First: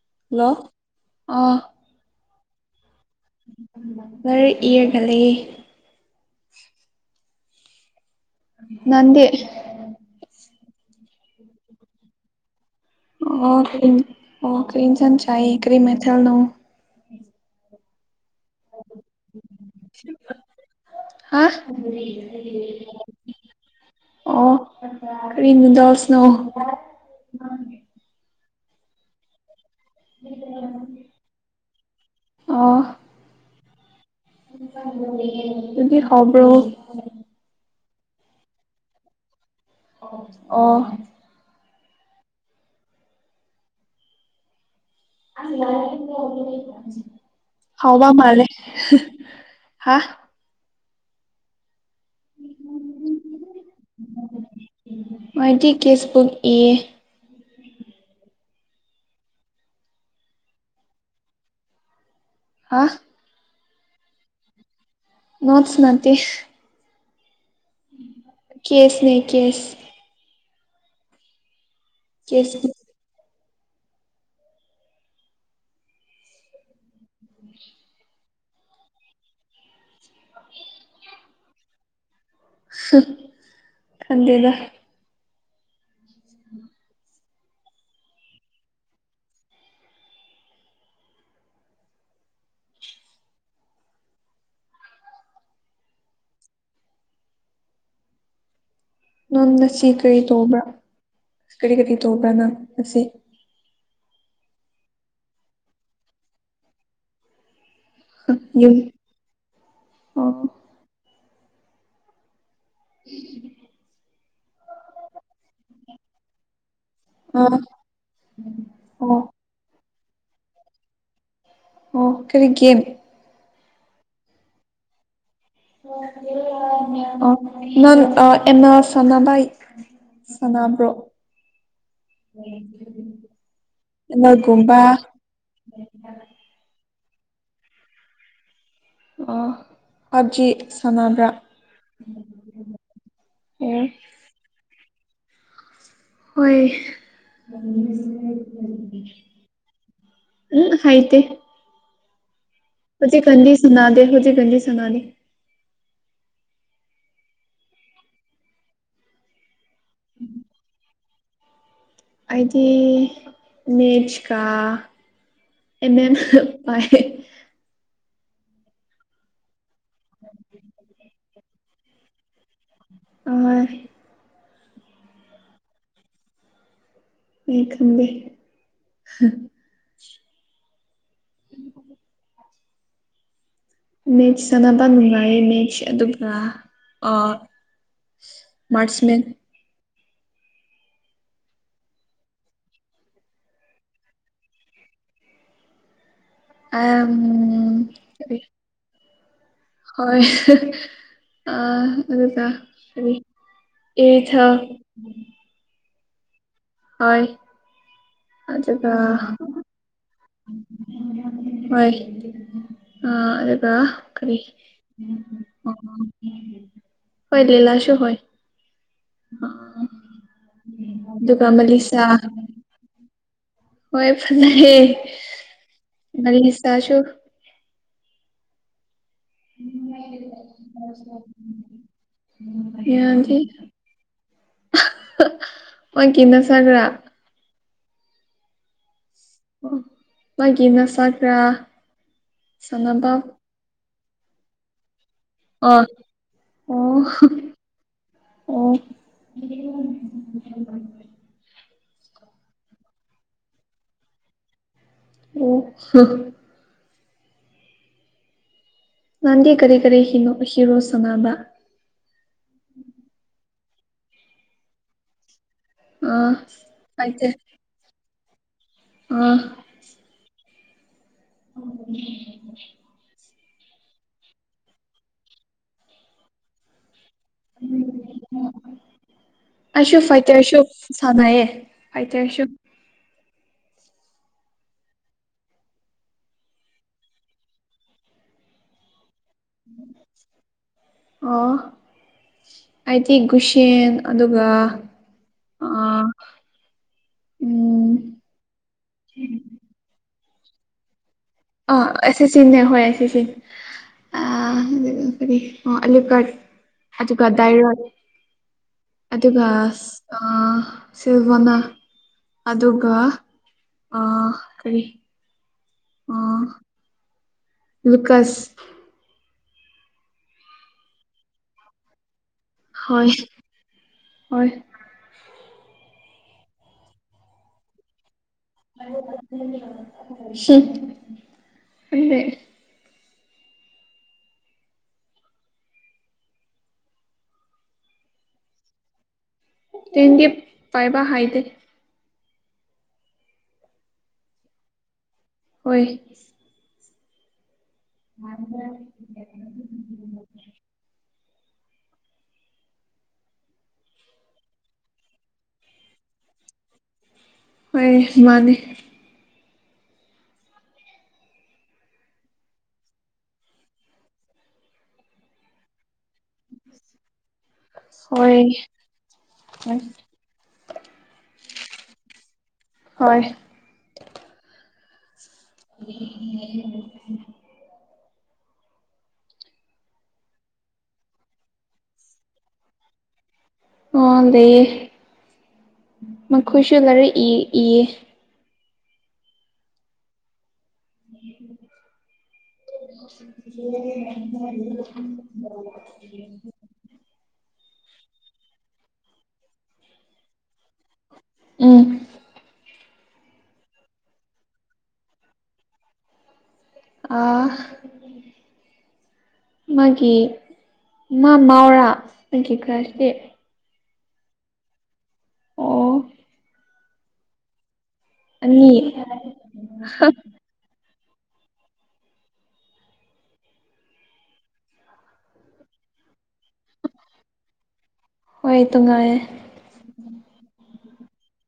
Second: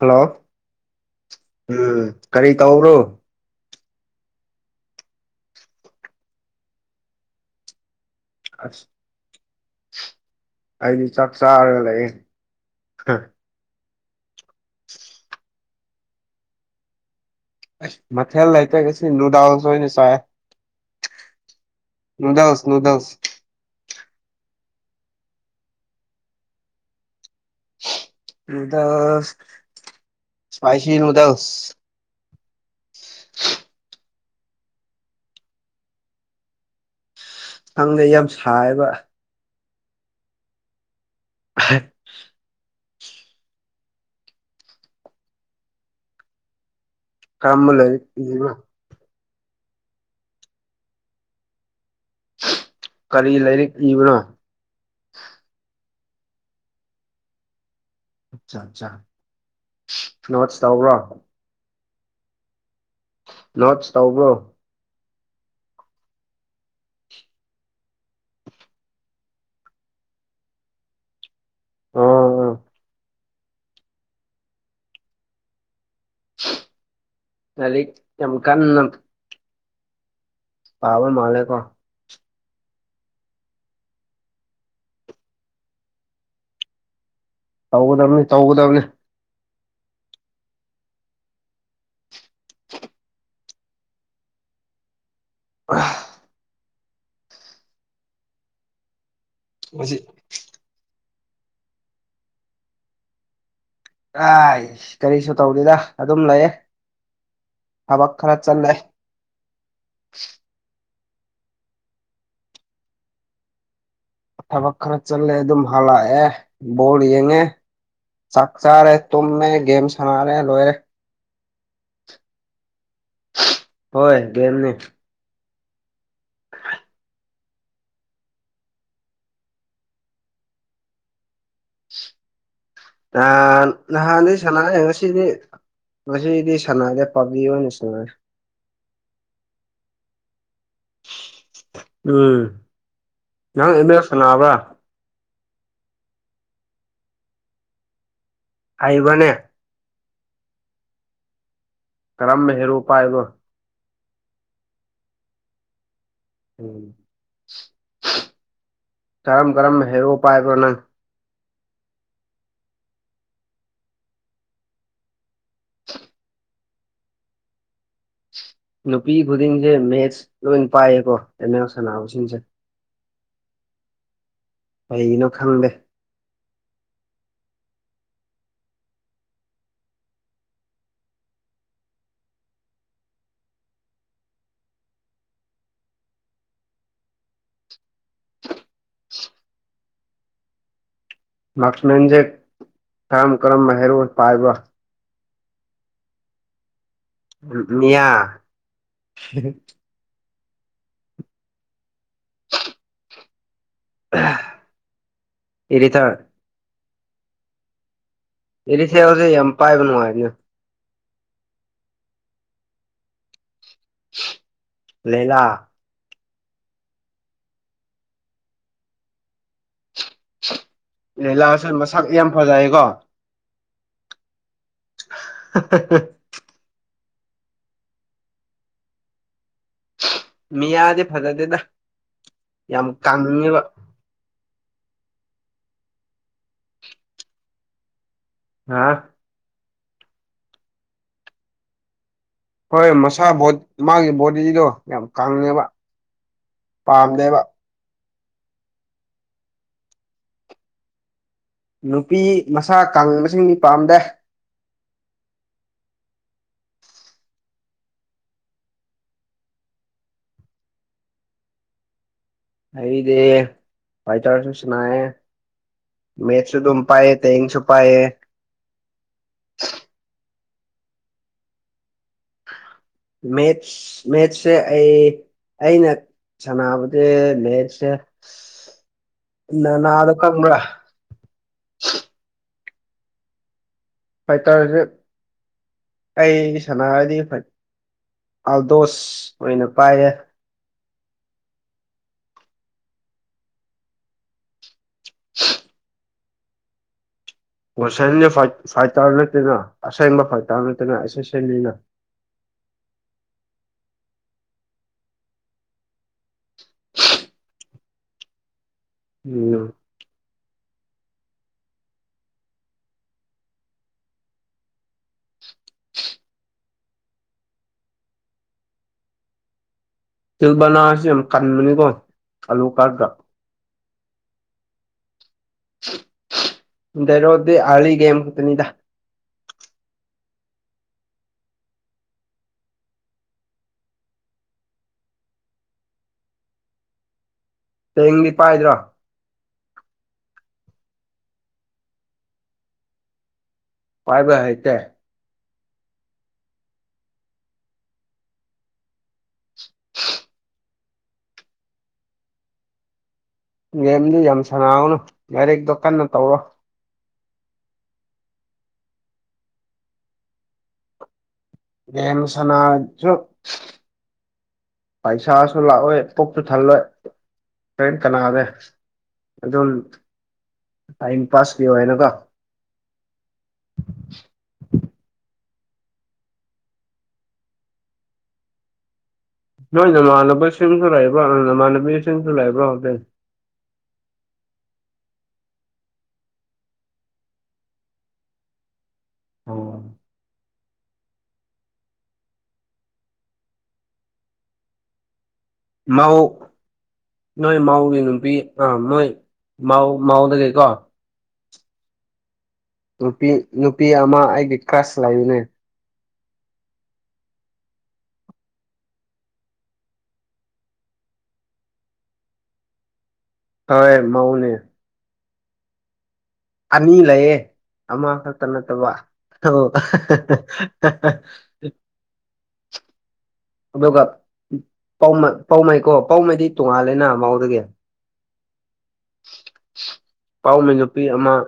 hello ꯎꯝ ꯀꯔꯤ ꯇꯧꯕ꯭ꯔꯣ ꯃꯔꯔ ꯏꯒꯦ ꯑꯁ ꯑꯩꯗꯤ ꯆꯥꯛ ꯆꯥꯔꯒ ꯂꯩꯌꯦ ꯑꯣ ꯑꯣ ꯀꯔꯤ ꯆ ꯆ ꯀꯔꯤ ꯃꯊꯦꯜꯅ ꯑꯁ ꯃꯊꯦꯜ ꯂꯩꯇ ꯀꯩꯁꯤ ꯅꯨꯗꯥꯜꯁ ꯑꯣꯏꯅꯤ ꯆꯥꯏ ꯍꯥ ꯅꯨꯗꯜꯁ ꯅꯨꯗꯜꯁ ꯑꯣ ꯀꯔꯤ ꯅꯨꯗꯣꯁꯅꯣ ꯑꯗ ꯁꯃꯥꯏꯁꯤ ꯅ ꯎꯗꯁ ꯑꯣ ꯑꯗꯨꯗꯤ ꯍꯕ꯭ꯔꯣ ꯈꯪꯗꯦ ꯌꯥꯝ ꯁꯥꯏꯕ ꯑꯣ [inaudible] ꯀꯔꯝꯕ ꯍꯥꯎ ꯂꯥꯏꯔꯤꯛ ꯃꯥꯂꯦ ꯏꯕꯅꯣ ꯍꯥꯥ ꯀꯔꯤ ꯂꯥꯏꯔꯤꯛ ꯏꯕꯅꯣ ꯃꯥꯏꯗꯤꯤ ꯀꯦꯁꯕꯨꯛ ꯑꯦ ꯑꯠ ꯑꯠꯆꯥ ꯁ ꯅꯁ ꯇꯎ꯭ꯔꯣ ꯍꯥ ꯅꯣꯠꯁ ꯇꯧꯕ ꯅꯠ ꯁꯅꯥꯇ ꯀꯦꯁꯅꯦ ꯀꯦꯁ ꯑꯣ ꯑꯣ ꯆꯦꯁ ꯑꯜꯂꯤ ꯅꯃ ꯀꯟꯅ ꯄꯥꯕꯜ ꯃꯥꯂꯦ ꯀꯣ ꯁ ꯀꯥꯟꯗꯦꯗ ꯎ ꯇꯧꯒꯗꯕꯅꯤ ꯇꯧꯒꯗꯕꯅꯤ ꯑ ꯅꯪ ꯉꯁꯤ ꯀꯔꯤ ꯇꯧꯕ꯭ꯔꯥ ꯀꯔꯤ ꯀꯔꯤ ꯇꯧꯕ꯭ꯔꯥ ꯅꯪ ꯉꯁꯤ ꯇꯥꯏ ꯀꯔꯤꯁꯨ ꯇꯧꯔꯤꯗ ꯑꯗꯨꯝ ꯂꯩꯌꯦ ꯍꯥꯕ ꯈꯔ ꯌꯨꯝ ꯆꯜꯂꯏ ꯑꯣ ꯎꯝ ꯄ ꯄꯔ ꯆꯜꯂꯦ ꯑꯗꯨꯝ ꯍꯂ ꯑꯦ ꯕꯣꯜ ꯌꯦꯡꯉꯦ ꯑꯥ ꯆꯥꯛ ꯆꯥꯔꯦ ꯑꯣ ꯇꯨꯝꯃꯦ ꯒꯦꯝ ꯁꯥꯟꯅꯔꯦ ꯂꯣꯏꯔꯦ ꯑꯣ ꯀꯔꯤ ꯦꯃꯤ ꯍꯣꯏ ꯦꯦꯝꯅꯦ ꯑ ꯅꯥꯟ ꯑ ꯑꯦꯟꯅꯁꯅ ꯥꯏ ꯁꯅꯥꯝꯕ꯭ꯔꯣ ꯅꯍꯥꯟ ꯅꯍꯥꯟꯗꯤ ꯁꯅꯔꯦ ꯉꯁꯤꯗꯤ ꯉꯁꯤꯗꯤ ꯁꯅꯔꯔꯦ ꯄꯕꯂꯤꯑꯣ ꯅꯁꯂꯔ ꯑ ꯄꯞꯖꯤ ꯁꯥꯟꯅꯕ꯭ꯔꯥ ꯎꯝ ꯅꯪ ꯑꯦ ꯑꯦꯝ ꯑꯦꯜ ꯁꯥꯟꯅꯕ꯭ꯔꯥ ꯍꯣꯏ ꯍꯥꯏꯕꯅꯦ ꯎꯝ ꯍꯥꯏꯥꯏꯇ ꯀꯔꯝꯃꯦ ꯍꯧꯖꯤꯛ ꯀꯗꯤ ꯁꯅꯥꯗꯦ ꯍꯧꯖꯤꯛ ꯀꯗꯤ ꯁꯅꯥꯗ ꯀꯔꯝ ꯀꯔꯝ ꯍꯦꯔ ꯄꯥꯏꯕ꯭ꯔꯣ ꯅꯪ ꯑꯩꯗꯤ ꯃꯤꯦꯆꯀ ꯑꯦꯃꯦ ꯄꯥꯏ ꯅꯨꯄꯤ ꯈꯨꯗꯤꯡꯁꯦ ꯃꯦꯠꯁ ꯂꯣꯏ ꯄꯥꯏꯌꯦꯀꯣ ꯑꯦꯝ ꯑꯦ ꯁꯅꯥꯅꯕꯁꯤꯡꯁꯦ ꯑ ꯀꯩꯅꯣ ꯈꯪꯗꯦ ꯃ ꯈꯝꯕꯦ ꯎꯝ ꯃꯦꯦꯛꯁ ꯁꯥꯟꯅꯕ ꯅꯨꯡꯉꯥꯏꯌꯦ ꯃꯦꯛꯠꯁ ꯑꯗꯨꯒ ꯃꯥꯔꯁꯃꯦꯟ ꯃꯁ ꯃꯟꯖꯦ ꯀꯥꯝ ꯀ꯭ꯔꯝ ꯃꯦꯍꯔꯣ ꯄꯥꯜꯕ ꯑ ꯎ ꯑ ꯑꯗꯨ ꯆꯔꯤ ꯑꯩꯊ ꯏꯔꯤꯊꯔ ꯍꯣꯏ ꯑꯗꯨꯒ ꯑꯦꯔꯤꯁꯤ ꯍꯧꯖꯤ ꯑꯝꯄꯥꯏꯕꯅꯅꯨꯡꯉꯔꯗ ꯍꯣꯏ ꯑ ꯀꯔꯤ ꯂꯩꯂꯥ ꯍꯣꯏ ꯂꯂꯥꯁꯣ ꯍꯣꯏ ꯑꯗꯨꯒ ꯂꯤꯂꯥꯁꯦ ꯃꯂꯤꯁꯥ ꯃꯁꯛ ꯌꯥꯝ ꯐꯖꯩꯀꯣ ꯍꯣꯏ ꯐ ꯃꯔꯔꯤ ꯁꯥꯁꯨꯣ ꯎꯝ ꯃꯤ ꯌꯥꯗꯤꯦ ꯐꯖꯗꯦꯗ ꯌꯥꯝ ꯌꯥꯗꯦ ꯀꯥꯅꯤꯡꯉꯦꯕ [unintelligible] ꯋꯥ ꯀꯅ ꯁꯥꯒ꯭ꯔꯥ ꯍꯥꯥ ꯃꯥꯒꯤꯅ ꯁꯥꯒ꯭ꯔꯥ ꯍꯣꯏ ꯃꯁꯥ ꯣ ꯃꯥꯒꯤ ꯕꯣꯗꯤꯗꯣ ꯌꯥꯝ ꯀꯪꯉꯦꯕ ꯑ ꯑꯣ ꯄꯥꯝꯗꯦꯕ ꯑꯣ ꯅꯨꯄꯤ ꯃꯁꯥ ꯀꯉꯕꯁꯤꯡꯒꯤ ꯄꯥꯝꯗꯦ ꯑꯣ ꯅꯥꯟꯗꯤ ꯀꯔꯤ ꯀꯔꯤ ꯍꯅꯣ ꯍꯤꯔꯣ ꯁꯅꯥꯕ ꯑꯩꯗ ꯐꯥꯏ ꯊꯔꯁꯨ ꯁꯅꯥꯌꯦ ꯑꯥ ꯃꯦꯊꯁꯨ ꯑꯗꯨ ꯎꯝ ꯄꯑ ꯇꯁꯨ ꯄꯑ ꯑ ꯑꯣ ꯃꯦꯠꯁ ꯃꯦꯠꯁꯁꯦ ꯑꯩ ꯑꯩꯅ ꯁꯥꯟꯅꯕ ꯑ ꯃꯦꯁ ꯑꯁꯨꯣ ꯐꯥꯏꯇꯔ ꯑꯁꯨ ꯁꯅꯑ ꯐꯥꯏꯇ ꯑꯁꯨꯣ ꯍꯥꯏꯥꯏꯇꯥꯔꯗꯤꯦ ꯑꯩ ꯁꯅꯥꯗꯤ ꯐ ꯑꯜꯗꯣꯁ ꯑꯣꯏꯅ ꯄꯥꯏꯌꯦꯦ ꯑ ꯍꯥꯏꯗꯤ ꯒꯨꯁꯦꯟ ꯑꯗꯨꯒ ꯎꯝ ꯁꯟꯒꯤ ꯐꯥꯏ ꯇꯥꯔ ꯅꯠꯇꯅ ꯑꯁꯦꯡꯕ ꯐꯥꯏ ꯇꯥꯔ ꯅꯠꯇꯅ ꯑ ꯑꯦꯁꯤ ꯆꯤꯟꯦ ꯍ ꯑꯦꯁꯤ ꯆꯤꯟ [unintelligible] ꯑꯣ ꯑꯂꯤꯒꯔ ꯑꯗꯨꯒ ꯗꯥꯏꯔ ꯑꯗꯨꯕ ꯎꯝ ꯑ ꯁꯤꯜꯚꯣꯅꯥ ꯑꯗꯨꯒ ꯀꯔꯤ ꯑꯥ ꯂꯨꯀꯥꯁ ꯇꯜꯕꯅꯥꯁ ꯀꯥꯟꯃꯅꯤ ꯀꯣ ꯀꯂꯨ ꯀꯥꯒꯥ ꯑꯣꯏ ꯗꯔꯣꯗꯤ ꯑꯂꯤꯒꯦꯦꯝ ꯎ ꯑꯗꯨꯃꯦ ꯇꯦꯡꯗꯤ ꯄꯥꯏꯗ꯭ꯔꯥ ꯇꯦꯟꯒꯤ ꯄꯥꯏꯕ ꯍꯥꯏꯗꯦ ꯄꯥꯏꯕ ꯍꯥꯏꯇ ꯍꯣꯏ ꯑꯔꯝꯕ ꯌꯦꯦꯝꯗꯨ ꯌꯥꯝ ꯁꯅꯥꯥꯎꯅꯨ ꯌꯥꯔꯤꯛꯇꯣ ꯀꯟꯅ ꯇꯧꯔꯣ ꯍꯣꯏ ꯃꯥꯅꯦ ꯔꯦꯝ ꯁꯅꯥꯁꯨ ꯄꯩꯁꯥꯁꯨ ꯂꯥꯛꯑꯣꯦ ꯀꯣꯛꯁꯨ ꯊꯜꯂꯣꯏ ꯀꯔꯤꯦꯟ ꯍꯣꯏ ꯀꯅꯥꯅꯦ ꯑꯗꯨꯝ ꯍꯣꯏ ꯇꯥꯏꯝ ꯄꯥꯁ ꯄ ꯍꯥꯏꯅ ꯀ ꯍ [unintelligible] ꯅꯣꯏ ꯅꯃꯥꯟꯅꯕꯁꯤꯡꯁꯨ ꯂꯩꯕ꯭ꯔꯣ ꯅꯃꯥꯟꯅꯕꯤꯁꯤꯡꯁꯨ ꯂꯩꯕ꯭ꯔꯥ ꯍꯧꯖꯦ ꯑꯣ ꯂꯩꯑ ꯃꯈꯣꯏꯁꯨ ꯂꯥꯏꯔꯤꯛ ꯏꯌꯦ [unintelligible] ꯃꯥ ꯃꯥꯎꯒꯤ ꯅꯨꯄꯤ ꯑꯥ ꯃꯣꯏ ꯃꯥꯎ ꯃꯥꯎꯗ ꯀꯩꯀꯣ ꯎꯝ ꯅꯨꯄꯤ ꯑꯃ ꯑꯩꯒꯤ ꯀ꯭ꯂꯥꯁ ꯂꯥꯏꯌꯨꯅꯤ ꯑꯥ ꯃꯥꯒꯤ ꯃꯥ ꯃꯥꯎꯔꯥ ꯑꯩꯒꯤ ꯈꯔꯁꯤꯗꯤ ꯈꯔ ꯃꯅꯦ ꯑꯣ ꯑꯅꯤ ꯂꯩꯌꯦ ꯑꯃꯈꯛꯇ ꯑꯅꯤ ꯅꯠꯇꯕ [unintelligible] ꯑꯗꯨꯒ ꯄꯥꯎꯃꯩꯀꯣ ꯄꯥꯎꯃꯩꯗꯤ ꯇꯣꯡꯉꯥꯜꯂꯦꯅ ꯃꯥꯎꯗꯒꯤ ꯍꯣꯏ ꯇꯣꯉꯥꯏꯌꯦꯦ ꯄꯥꯎꯃꯩ ꯅꯨꯄꯤ ꯑꯃ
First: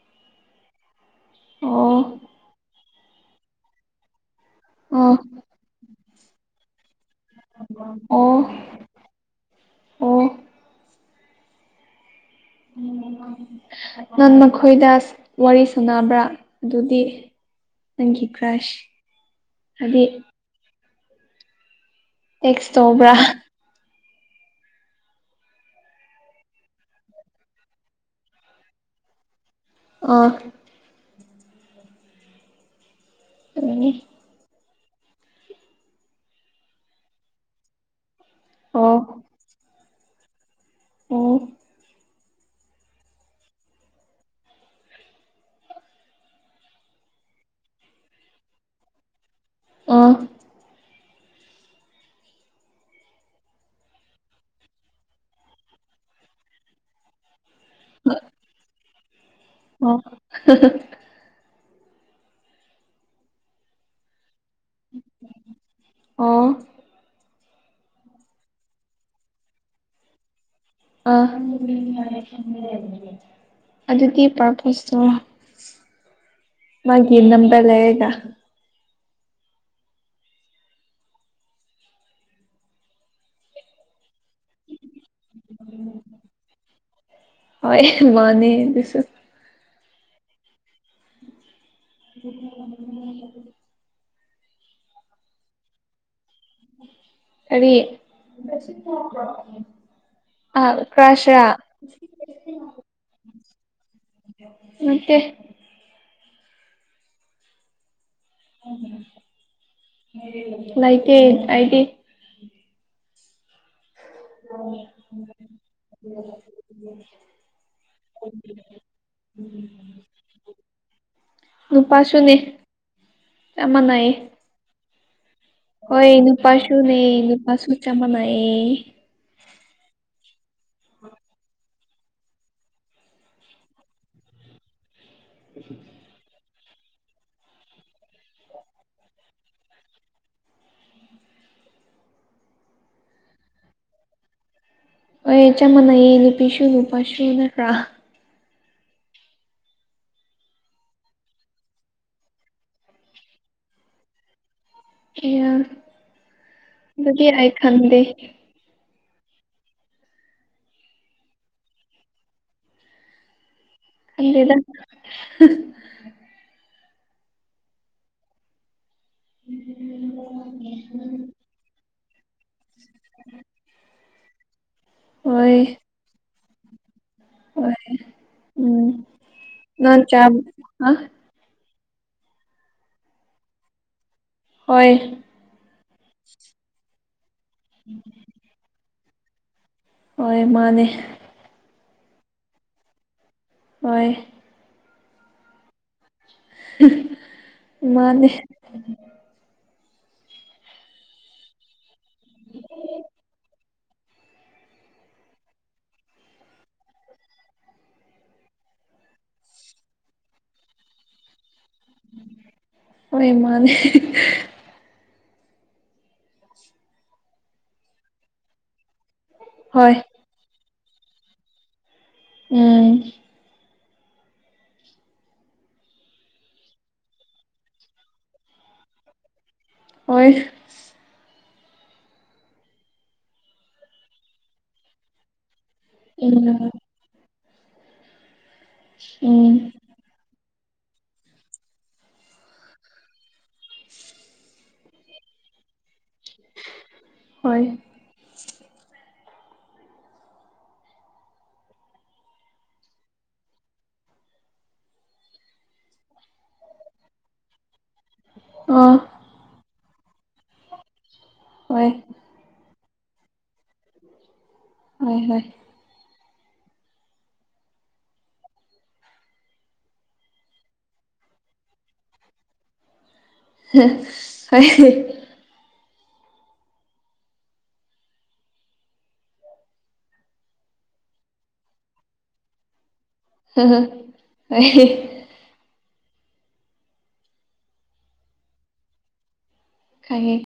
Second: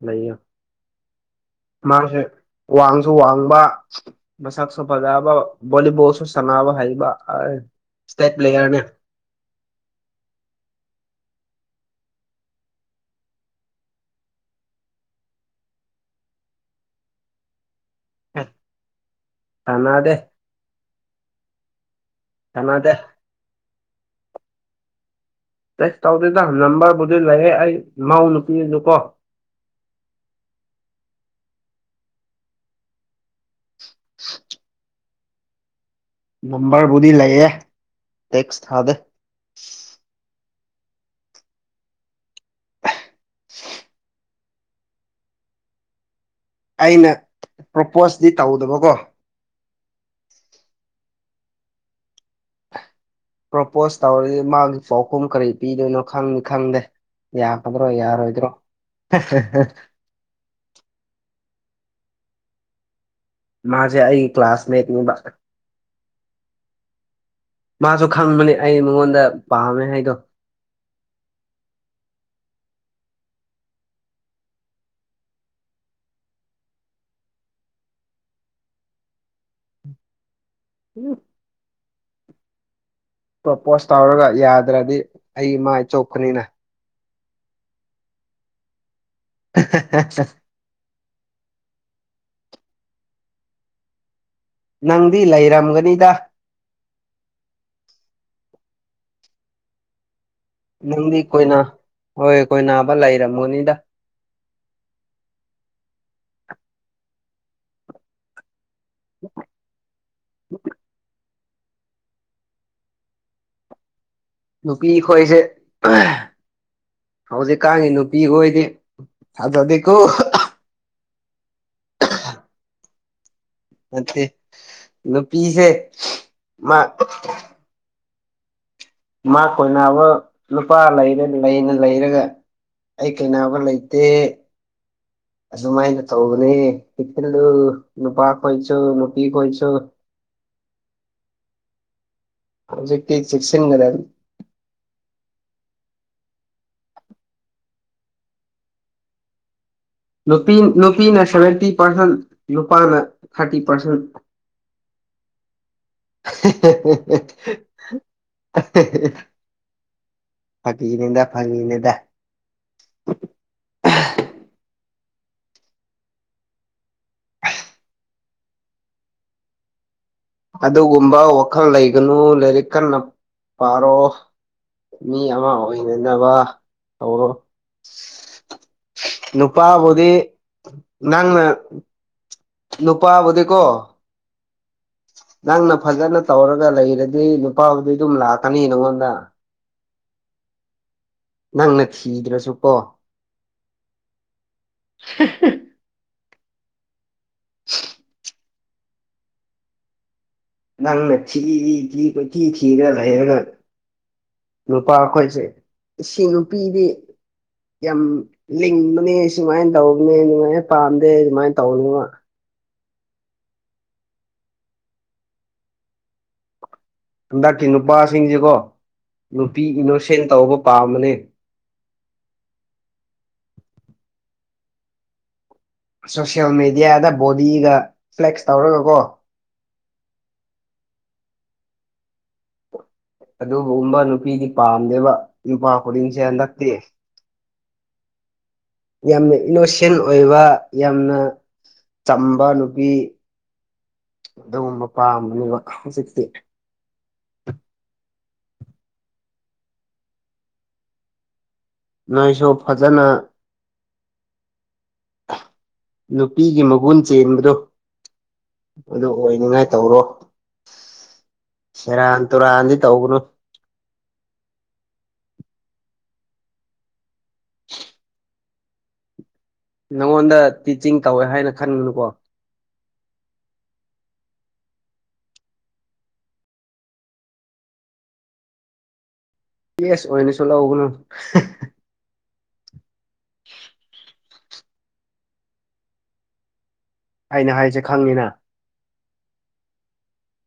ꯂꯩꯌ ꯑꯣ ꯃꯥꯁꯦ ꯋꯥꯡꯁꯨ ꯋꯥꯡꯕ ꯃꯁꯛꯁꯨ ꯑꯣ ꯐꯖꯕ ꯣꯂꯤꯕꯣ ꯁꯅꯕ ꯍꯩꯕ ꯑꯣ ꯏꯁꯇꯦꯠ ꯄ꯭ꯂꯦꯌꯥꯔꯅꯦ ꯑꯣ ꯅꯪ ꯃꯈꯣꯏꯗ ꯋꯥꯔꯤ ꯁꯥꯟꯅꯕ꯭ꯔꯥ ꯑꯗꯨꯗꯤ ꯅꯪꯒꯤ ꯀ꯭ꯔꯥꯥꯁ ꯐꯅꯥꯗꯦ ꯇꯦꯛꯁ ꯁꯥꯟꯅꯗꯦ ꯇꯧꯕ꯭ꯔꯥ ꯇꯦꯁ ꯇꯧꯗꯣꯏꯗ ꯅꯝꯕꯔꯕꯨꯗꯤ ꯂꯩꯔꯦ ꯑꯩ ꯃꯧ ꯅꯨꯄꯤ ꯑꯗꯨ ꯀꯣ ꯑꯣ ꯑ ꯅꯝꯕꯔꯕꯨꯗꯤ ꯂꯩꯌꯦ ꯇꯦꯛꯁ ꯊꯥꯗꯦ ꯑꯣ ꯑꯣ ꯑꯩꯅ ꯄ꯭ꯔꯣꯄꯣꯁꯇꯤ ꯇꯧꯗꯕꯀꯣ ꯑꯥ ꯄ꯭ꯔꯣꯄꯣꯁ ꯇꯧꯔꯗꯤ ꯃꯥꯒꯤ ꯄꯥꯎꯈꯨꯝ ꯀꯔꯤ ꯄꯤꯗꯣꯏꯅꯣ ꯈꯪꯅꯤ ꯈꯪꯗꯦ ꯌꯥ ꯑꯗꯨ꯭ꯔꯣ ꯌꯥꯔꯣ ꯏ꯭ꯔꯣ ꯑꯣ ꯃꯥꯖꯤꯦ ꯑꯏ ꯀ ꯀ꯭ꯂꯁꯃꯦꯦꯠ ꯃꯤ ꯑꯣ ꯃꯥꯁꯨ ꯈꯪꯕꯅꯦ ꯑꯩ ꯃꯉꯣꯟꯗ ꯄꯥꯝꯃꯦ ꯍꯥꯏꯗꯣ ꯑ ꯑꯗꯨꯗꯤ ꯄꯥꯔꯄꯣꯁ ꯇꯧꯔ ꯃꯥꯒꯤ ꯅꯝꯕꯝꯕ ꯂꯩꯑꯦꯒ ꯎꯝ ꯄꯣꯄꯣꯁ ꯇꯧꯔꯒ ꯌꯥꯗ꯭ꯔꯗꯤ ꯑꯩ ꯃꯥꯏ ꯆꯣꯛꯄꯅꯤꯅ ꯍ ꯃꯥꯅꯦꯁꯨ [inaudible] ꯑꯗꯨ ꯅꯪꯗꯤ ꯂꯩꯔꯝꯒꯅꯤꯗ ꯑꯔꯤ ꯅꯪꯗꯤ ꯀꯣꯏꯅ ꯍꯣꯏ ꯀꯣꯏ ꯅꯥꯕ ꯂꯩꯔꯝꯃꯣꯅꯤꯗ ꯅꯠꯇ‌ꯦ ꯂꯩꯥꯏꯇ‌ꯦ ꯑꯩꯗꯤ ꯅꯨꯄꯤ ꯈꫭꯏꯁꯦ ꯍꯧꯖꯤꯛꯀꯒꯤ ꯅꯨꯄꯤ ꯈꫭꯏꯗꯤ ꯊꯥꯖꯗꯦꯀꯣ ꯅꯨꯄꯥꯁꯨꯅꯦ ꯆꯞꯃꯅꯩ ꯅꯠꯇꯦ ꯅꯨꯄꯤꯁꯦ ꯍꯣꯏ ꯃꯥ ꯅꯨꯄꯥꯁꯨꯅꯦ ꯅꯨꯄꯥꯁꯨ ꯆꯞ ꯃꯅꯩꯌꯦ ꯃꯥ ꯀꯣꯏꯅꯥꯅꯕ ꯅꯨꯄꯥ ꯂꯩꯔ ꯂꯩꯅ ꯂꯩꯔꯒ ꯑꯩ ꯀꯩꯅꯕ ꯂꯩꯇꯦ ꯑꯗꯨꯃꯥꯏꯅ ꯇꯧꯕꯅꯤ ꯆ‌ꯦꯛꯁꯤꯟꯂꯨ ꯅꯨꯄꯥ ꯈꯣꯏꯁꯨ ꯅꯨꯄꯤ ꯈꯣꯏꯁꯨ ꯍꯧꯖꯤꯀꯤ ꯆꯤꯛꯁꯤꯟꯒꯗꯕꯅꯤ ꯍꫭꯏ ꯆꯞ ꯃꯥꯟꯅꯩꯌꯦ ꯅꯨꯄꯤꯁꯨ ꯅꯨꯄꯥꯁꯨ ꯅꯠꯇ꯭ꯔꯥ ꯅꯨꯄꯤ ꯅꯨꯄꯤꯅ ꯁꯚꯦꯟꯇꯤ ꯄꯥꯔꯁꯦꯟ ꯅꯨꯄꯥꯅ ꯊꯥꯔꯇꯤ ꯄꯥꯔꯁꯦꯟ ꯑꯌꯥ ꯑꯗꯨꯗꯤ ꯑꯩ ꯈꯟꯗꯦ [unintelligible] [unintelligible] ꯐꯒꯤꯅꯤꯗ ꯐꯒꯤꯅꯤꯗ ꯈꯪꯗ‌ꯦꯗ ꯎꯝ [unintelligible] ꯑꯗꯨꯒꯨꯝꯕ ꯋꯥꯈꯜ ꯂꯩꯒꯅꯨ ꯂꯥꯏꯔꯤꯛ ꯀꯟꯅ ꯄꯥꯔꯣ ꯃꯤ ꯑꯃ ꯍꯣꯏ ꯑꯣꯏꯅꯅꯕ ꯇꯧꯔꯣ ꯍꯣꯏ ꯎꯝ ꯅꯪ ꯅꯨꯄꯥꯕꯨꯗꯤ ꯆꯥ ꯑ ꯅꯪꯅ ꯅꯨꯄꯥꯕꯨꯗꯤꯀꯣ ꯍꯣꯏ ꯅꯪꯅ ꯐꯖꯅ ꯇꯧꯔꯒ ꯂꯩꯔꯗꯤ ꯑꯗꯨꯗꯤ ꯅꯨꯄꯥꯕꯨꯗꯤ ꯑꯗꯨꯝ ꯂꯥꯛꯀꯅꯤ ꯅꯉꯣꯟꯗ ꯍꯣꯏ ꯃꯥꯅꯦ ꯅꯪꯅ ꯊꯤꯗ꯭ꯔꯁꯨ ꯀꯣ ꯍꫭꯏ [unintelligible] ꯃꯥꯅꯦ ꯅꯪꯅ ꯊꯤ ꯊꯤ ꯀꯣꯏ ꯊꯤ ꯊꯤꯔꯒ ꯂꯩꯔꯒ ꯅꯨꯄꯥ ꯑꯩꯈꯣꯏꯁꯦ ꯁꯤ ꯅꯨꯄꯤꯗꯤ ꯌꯥꯝ ꯂꯤꯡꯕꯅꯦ ꯁꯨꯃꯥꯏꯅ ꯇꯧꯕꯅꯤ ꯁꯨꯃꯥꯏꯅ ꯄꯥꯝꯗꯦ ꯑꯗꯨꯃꯥꯏꯅ ꯇꯧ [unintelligible] ꯍꯣꯏ ꯃꯥꯅꯦ ꯍꯟꯗꯛꯀꯤ ꯅꯨꯄꯥꯁꯤꯡꯁꯤꯀꯣ ꯅꯨꯄꯤ ꯍꯣꯏ ꯏꯅꯣꯁꯦꯟ ꯇꯧꯕ ꯄꯥꯝꯕꯅꯦ ꯎꯝ ꯁꯣꯁꯤꯌꯦꯜ ꯃꯦꯗꯤꯌꯥꯗ ꯕꯣꯗꯤꯒ ꯐ꯭ꯂꯦꯛꯁ ꯇꯧꯔꯒꯀꯣ ꯑꯣꯏ ꯑꯗꯨꯒꯨꯝꯕ ꯅꯨꯄꯤꯗꯤ ꯄꯥꯝꯗꯦꯕ ꯅꯨꯄꯥ ꯈꯨꯗꯤꯡꯁꯦ ꯍꯟꯗꯛꯇꯤ ꯎꯝ ꯌꯥꯝꯅ ꯎꯝ ꯏꯂꯣꯁꯤꯟ ꯑꯣꯏꯕ ꯌꯥꯝꯅ ꯆꯝꯕ ꯅꯨꯄꯤ ꯑꯗꯨꯒꯨꯝꯕ ꯃꯄꯥꯝꯕꯅꯤꯕ ꯍꯧꯖꯤꯛꯇꯤ ꯍꯣꯏ ꯅꯣꯏꯁꯨ ꯐꯖꯅ ꯅꯨꯄꯤꯒꯤ ꯃꯒꯨꯟ ꯆꯦꯟꯕꯗꯣ ꯑ ꯑꯗꯨ ꯑꯣꯏꯅꯤꯡꯉꯥꯏ ꯇꯧꯔꯣ ꯍꯣꯏ ꯁꯦꯔꯥꯟ ꯇꯨꯔꯥꯟꯗꯤ ꯇꯧꯒꯅꯨ ꯍꫭꯏ ꯍꯣꯏ ꯅꯪꯉꯣꯟꯗ ꯇꯤꯆꯤꯡ ꯇꯧꯋꯦ ꯍꯥꯏꯅ ꯈꯟꯒꯅꯨꯀꯣ ꯑꯩ [unintelligible] ꯌꯦꯁ ꯑꯣꯏꯅꯁꯨ ꯂꯧꯒꯅꯨ ꯑ [unintelligible] ꯑꯩꯅ ꯍꯥꯏꯁꯦ ꯈꯪꯉꯤꯅ ꯈꯪꯉ‌ꯦ